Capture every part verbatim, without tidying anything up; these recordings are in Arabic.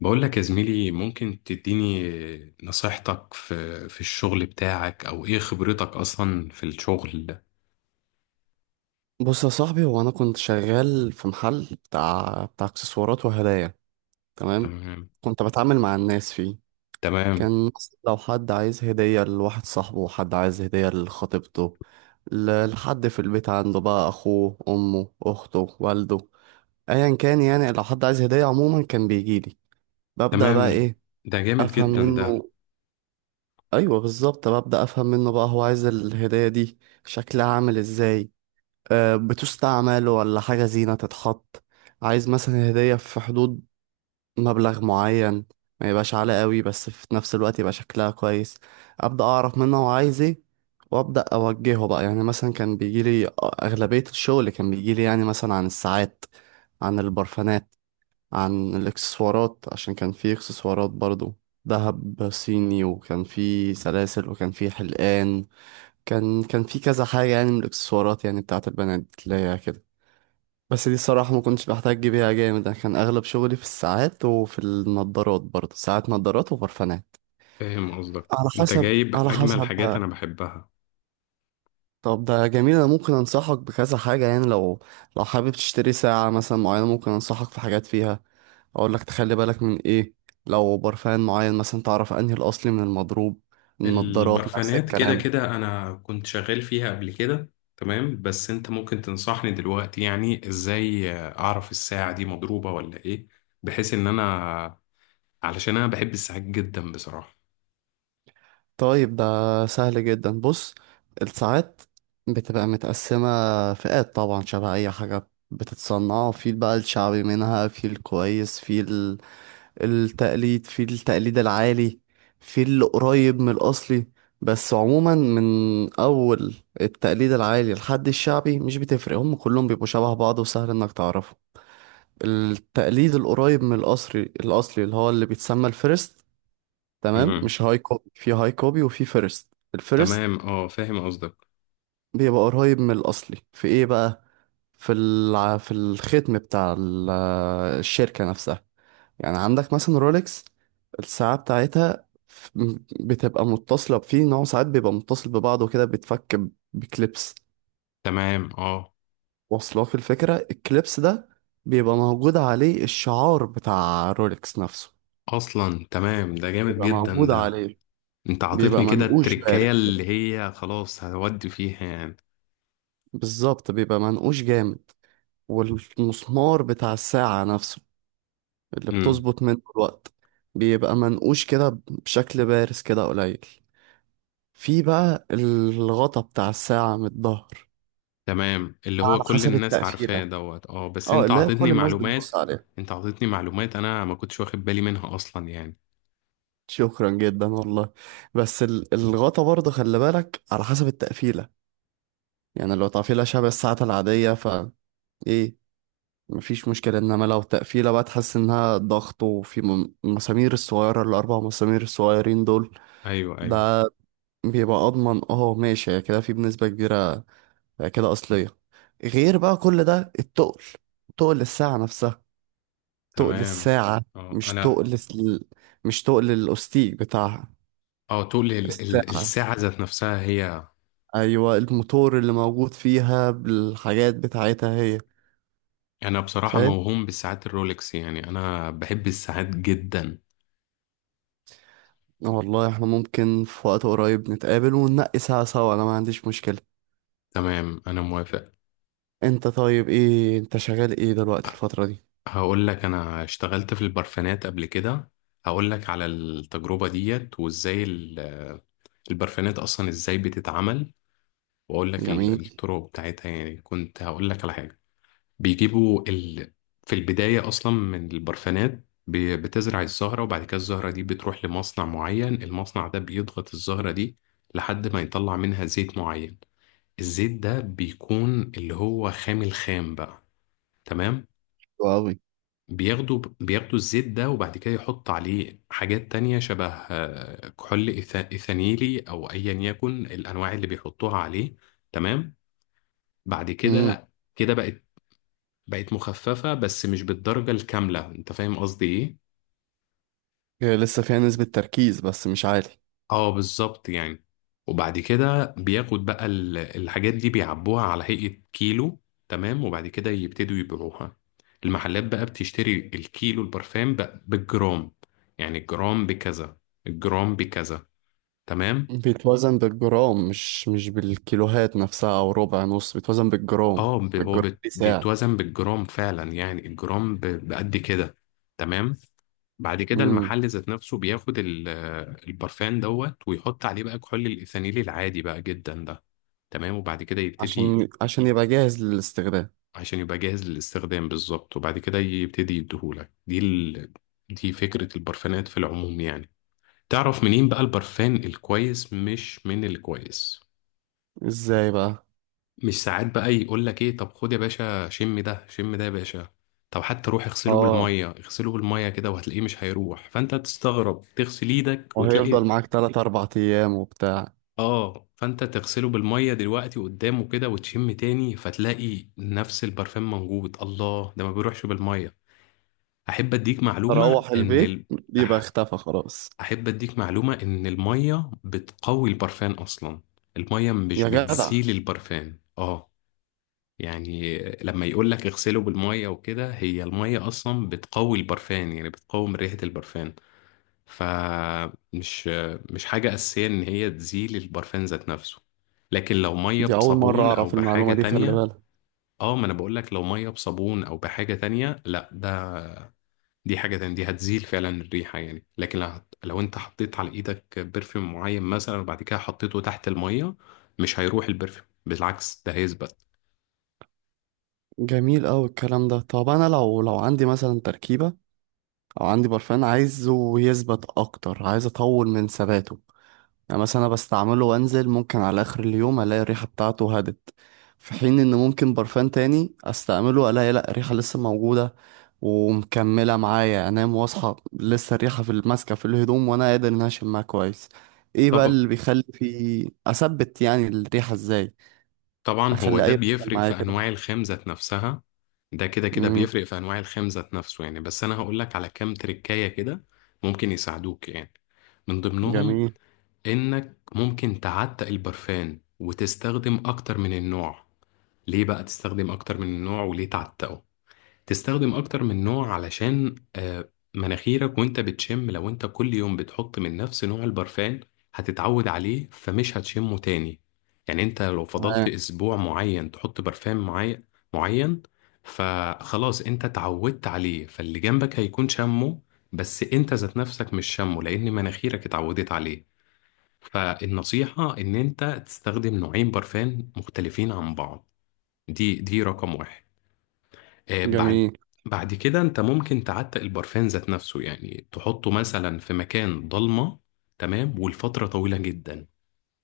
بقول لك يا زميلي، ممكن تديني نصيحتك في في الشغل بتاعك او ايه خبرتك اصلا في الشغل ده؟ بص يا صاحبي، هو انا كنت شغال في محل بتاع بتاع اكسسوارات وهدايا. تمام. تمام، كنت بتعامل مع الناس فيه. تمام، كان مثلا لو حد عايز هدية لواحد صاحبه، وحد عايز هدية لخطيبته، ل- لحد في البيت عنده بقى، اخوه، امه، اخته، والده، ايا كان. يعني لو حد عايز هدية عموما كان بيجيلي. ببدأ تمام. بقى ايه، ده جامد افهم جدا ده. منه. ايوه بالظبط، ببدأ افهم منه بقى هو عايز الهدية دي شكلها عامل ازاي. آه، بتستعمل ولا حاجة زينة تتحط. عايز مثلا هدية في حدود مبلغ معين، ما يبقاش عالي قوي بس في نفس الوقت يبقى شكلها كويس. أبدأ أعرف منه هو عايز ايه، وأبدأ أوجهه بقى. يعني مثلا كان بيجيلي، أغلبية الشغل كان بيجيلي يعني مثلا عن الساعات، عن البرفانات، عن الإكسسوارات، عشان كان في إكسسوارات برضو، دهب صيني، وكان في سلاسل وكان في حلقان. كان كان في كذا حاجة يعني من الإكسسوارات، يعني بتاعت البنات اللي هي كده. بس دي الصراحة ما كنتش بحتاج بيها جامد، أنا كان أغلب شغلي في الساعات وفي النضارات، برضه ساعات، نضارات، وبرفانات، فاهم قصدك. على انت حسب جايب على اجمل حسب حاجات انا بقى. بحبها. طب ده جميل، أنا ممكن أنصحك بكذا حاجة. يعني لو لو حابب تشتري ساعة مثلا معينة، ممكن أنصحك في حاجات فيها، أقول لك تخلي بالك من إيه. لو برفان معين مثلا، تعرف أنهي الأصلي من المضروب. النضارات نفس البرفانات كده الكلام. كده انا كنت شغال فيها قبل كده. تمام، بس انت ممكن تنصحني دلوقتي يعني ازاي اعرف الساعة دي مضروبة ولا ايه؟ بحيث ان انا، علشان انا بحب الساعات جدا بصراحة. طيب ده سهل جدا. بص، الساعات بتبقى متقسمة فئات، طبعا شبه أي حاجة بتتصنع. في بقى الشعبي منها، في الكويس، في ال- التقليد، في التقليد العالي، في القريب من الأصلي. بس عموما من أول التقليد العالي لحد الشعبي مش بتفرق، هم كلهم بيبقوا شبه بعض، وسهل إنك تعرفه. التقليد القريب من الأصلي، الأصلي اللي هو اللي بيتسمى الفيرست. تمام، مش هاي كوبي، في هاي كوبي وفي فيرست. الفيرست تمام، اه، فاهم قصدك. بيبقى قريب من الاصلي في ايه بقى. في الع... في الختم بتاع ال- الشركة نفسها. يعني عندك مثلا رولكس، الساعة بتاعتها ف- بتبقى متصلة. في نوع ساعات بيبقى متصل ببعضه كده، بيتفك ب- بكليبس. تمام، اه، واصلاك الفكرة؟ الكليبس ده بيبقى موجود عليه الشعار بتاع رولكس نفسه. اصلا. تمام، ده جامد بيبقى جدا موجود ده. عليه، انت بيبقى عطيتني كده منقوش التركية بارد كده. اللي هي خلاص هودي فيها يعني. بالظبط، بيبقى منقوش جامد. والمسمار بتاع الساعة نفسه اللي امم. بتظبط منه الوقت بيبقى منقوش كده بشكل بارز كده قليل. في بقى الغطا بتاع الساعة من الظهر، تمام، اللي هو على كل حسب الناس عارفاه التقفيلة. دوت، اه، بس اه، انت اللي هي كل عطيتني الناس بتبص معلومات. عليها. انت عطيتني معلومات انا ما كنتش واخد بالي منها اصلا يعني. شكرا جدا والله. بس ال- الغطا برضه خلي بالك على حسب التقفيلة. يعني لو تقفيلة شبه الساعة العادية ف ايه، مفيش مشكلة. انما لو تقفيلة بقى تحس انها ضغط، وفي م- المسامير الصغيرة، الاربع مسامير الصغيرين دول، ايوه، ايوه. ده بيبقى اضمن. اه ماشي، هي كده في بنسبة كبيرة هي كده اصلية. غير بقى كل ده التقل، تقل الساعة نفسها. تقل تمام، الساعة، اه، مش انا تقل ال- مش تقل الاستيك بتاعها. اه تقول ال- ال- الساعة، الساعة ذات نفسها هي. ايوه، الموتور اللي موجود فيها بالحاجات بتاعتها هي. انا بصراحة فاهم. موهوم بالساعات الرولكس، يعني انا بحب الساعات جدا. والله احنا ممكن في وقت قريب نتقابل وننقي ساعة سوا، انا ما عنديش مشكلة. تمام، انا موافق. انت طيب، ايه انت شغال ايه دلوقتي الفترة دي؟ هقول لك، انا اشتغلت في البرفانات قبل كده. هقول لك على التجربة ديت، وازاي ال- البرفانات اصلا ازاي بتتعمل. واقول لك ال- جميل. الطرق بتاعتها يعني. كنت هقول لك على حاجة. بيجيبوا ال... في البداية اصلا من البرفانات ب- بتزرع الزهرة، وبعد كده الزهرة دي بتروح لمصنع معين. المصنع ده بيضغط الزهرة دي لحد ما يطلع منها زيت معين. الزيت ده بيكون اللي هو خام الخام بقى. تمام. حلو أوي. بياخدوا بياخدوا الزيت ده، وبعد كده يحط عليه حاجات تانية شبه آه، كحول إيثا- إيثانيلي، أو أيا يكن الأنواع اللي بيحطوها عليه. تمام. بعد امم. كده كده بقت بقت مخففة، بس مش بالدرجة الكاملة. أنت فاهم قصدي إيه؟ هي لسه فيها نسبة تركيز بس مش عالي. اه، بالظبط يعني. وبعد كده بياخد بقى ال- الحاجات دي، بيعبوها على هيئة كيلو. تمام، وبعد كده يبتدوا يبيعوها. المحلات بقى بتشتري الكيلو، البرفان بقى بالجرام. يعني الجرام بكذا، الجرام بكذا. تمام. بيتوزن بالجرام، مش مش بالكيلوهات نفسها او ربع نص، بيتوزن بالجرام. اه، ب- هو الجرام بت- دي سعر. بيتوزن بالجرام فعلا. يعني الجرام ب- بقد كده. تمام. بعد كده امم. المحل ذات نفسه بياخد ال- البرفان دوت، ويحط عليه بقى كحول الإيثانيل العادي بقى جدا ده. تمام، وبعد كده يبتدي. عشان عشان يبقى جاهز للاستخدام. عشان يبقى جاهز للاستخدام، بالظبط. وبعد كده يبتدي يديهولك دي ال... دي فكرة البرفانات في العموم يعني. تعرف منين بقى البرفان الكويس مش من الكويس؟ ازاي بقى؟ مش ساعات بقى يقول لك ايه؟ طب خد يا باشا، شم ده شم ده يا باشا. طب حتى روح اغسله اه. بالمية، اغسله بالمية كده، وهتلاقيه مش هيروح. فانت تستغرب، تغسل ايدك وتلاقي. وهيفضل معاك تلات اربع ايام وبتاع. اه، فانت تغسله بالمية دلوقتي قدامه كده وتشم تاني، فتلاقي نفس البرفان موجود. الله، ده ما بيروحش بالمية. احب اديك معلومه تروح ان البيت ال... بيبقى أح- اختفى خلاص. احب اديك معلومه ان الميه بتقوي البرفان اصلا. الميه يا مش جدع. بتزيل البرفان، اه. يعني لما يقول لك اغسله بالميه وكده، هي الميه اصلا بتقوي البرفان، يعني بتقوم ريحه البرفان. فمش مش حاجه اساسيه ان هي تزيل البرفان ذات نفسه. لكن لو ميه دي اول مرة بصابون او اعرف المعلومة بحاجه دي، خلي تانية. بالك. اه، ما انا بقول لك لو ميه بصابون او بحاجه تانية، لا، ده دي حاجة تانية، دي هتزيل فعلا الريحة يعني. لكن لو, هت... لو انت حطيت على ايدك برفيوم معين مثلا وبعد كده حطيته تحت المية، مش هيروح البرفيوم، بالعكس ده هيثبت. جميل أوي الكلام ده. طب أنا لو لو عندي مثلا تركيبة، أو عندي برفان عايزه يثبت أكتر، عايز أطول من ثباته. يعني مثلا انا بستعمله وانزل، ممكن على اخر اليوم الاقي الريحه بتاعته هدت، في حين ان ممكن برفان تاني استعمله الاقي لا، الريحه لسه موجوده ومكمله معايا، انام واصحى لسه الريحه في الماسكه في الهدوم، وانا قادر ان أنا اشمها كويس. ايه بقى طب... اللي بيخلي في اثبت يعني الريحه ازاي؟ طبعا هو اخلي ده اي برفان بيفرق معايا في كده. انواع الخام ذات نفسها. ده كده كده امم. بيفرق في انواع الخام ذات نفسه يعني. بس انا هقول لك على كام تركاية كده، ممكن يساعدوك يعني. من ضمنهم، جميل. انك ممكن تعتق البرفان وتستخدم اكتر من النوع. ليه بقى تستخدم اكتر من النوع وليه تعتقه؟ تستخدم اكتر من نوع علشان آه، مناخيرك وانت بتشم، لو انت كل يوم بتحط من نفس نوع البرفان، هتتعود عليه فمش هتشمه تاني. يعني انت لو فضلت تمام. اسبوع معين تحط برفان معين معين، فخلاص انت اتعودت عليه، فاللي جنبك هيكون شمه. بس انت ذات نفسك مش شمه، لان مناخيرك اتعودت عليه. فالنصيحة ان انت تستخدم نوعين برفان مختلفين عن بعض. دي دي رقم واحد. آه، بعد جميل. بعد كده انت ممكن تعتق البرفان ذات نفسه، يعني تحطه مثلا في مكان ضلمة. تمام، والفترة طويلة جدا.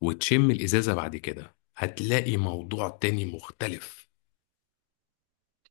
وتشم الإزازة بعد كده، هتلاقي موضوع تاني مختلف.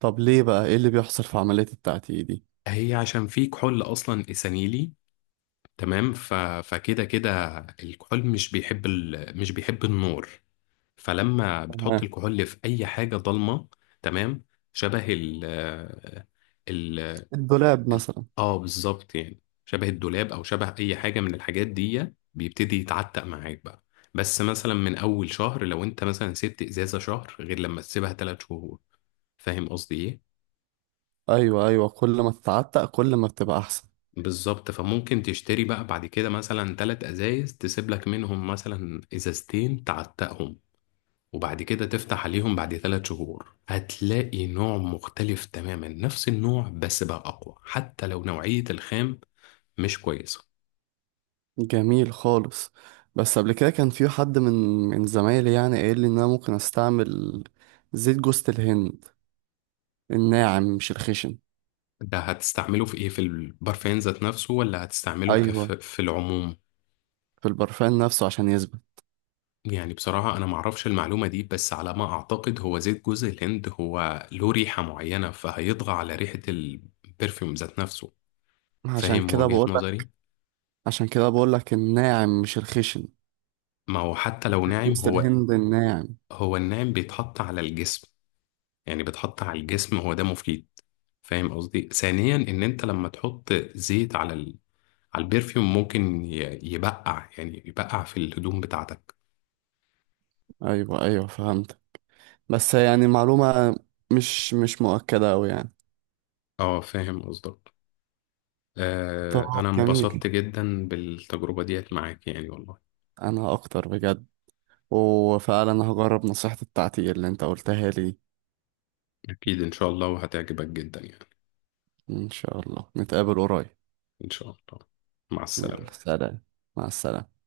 طب ليه بقى، ايه اللي بيحصل في عمليه التعتيق دي؟ هي عشان في كحول أصلا إسانيلي. تمام. ف... فكده كده الكحول مش بيحب ال... مش بيحب النور. فلما بتحط تمام. الكحول في أي حاجة ضلمة. تمام. شبه ال... آه، ال... الدولاب ال- مثلا. اه، بالظبط يعني. شبه الدولاب او شبه اي حاجه من الحاجات دي، بيبتدي يتعتق معاك بقى. بس مثلا من اول شهر، لو انت مثلا سبت ازازه شهر، غير لما تسيبها ثلاث شهور. فاهم قصدي ايه؟ ايوه ايوه، كل ما تتعتق كل ما بتبقى احسن. بالظبط. فممكن تشتري بقى بعد كده مثلا ثلاث ازايز، تسيب لك منهم مثلا ازازتين تعتقهم، وبعد كده تفتح عليهم بعد ثلاث شهور. هتلاقي نوع مختلف تماما، نفس النوع بس بقى اقوى، حتى لو نوعيه الخام مش كويسه. جميل خالص. بس قبل كده كان في حد من من زمايلي يعني قايل لي ان انا ممكن استعمل زيت جوز الهند، الناعم مش الخشن. ده هتستعمله في ايه؟ في البرفان ذات نفسه ولا هتستعمله كف ايوه. في العموم؟ في البرفان نفسه عشان يثبت. يعني بصراحة انا معرفش المعلومة دي، بس على ما اعتقد، هو زيت جوز الهند هو له ريحة معينة، فهيطغى على ريحة البرفيوم ذات نفسه. عشان فاهم كده وجهة بقول نظري؟ لك. عشان كده بقول لك الناعم مش الخشن، ما هو حتى لو ناعم جوز هو. الهند الناعم. هو الناعم بيتحط على الجسم. يعني بيتحط على الجسم، هو ده مفيد. فاهم قصدي؟ ثانيا، ان انت لما تحط زيت على ال... على البرفيوم، ممكن ي- يبقع، يعني يبقع في الهدوم بتاعتك. ايوه ايوه فهمت. بس يعني معلومة مش مش مؤكدة أوي يعني. اه، فاهم قصدك. آه طب. انا جميل. انبسطت جدا بالتجربة ديت معاك يعني والله. انا اكتر بجد. وفعلا هجرب نصيحتي بتاعتي اللي انت قلتها لي. اكيد ان شاء الله، وهتعجبك جدا يعني. ان شاء الله نتقابل قريب. ان شاء الله. مع يلا السلامة. سلام. مع السلامة.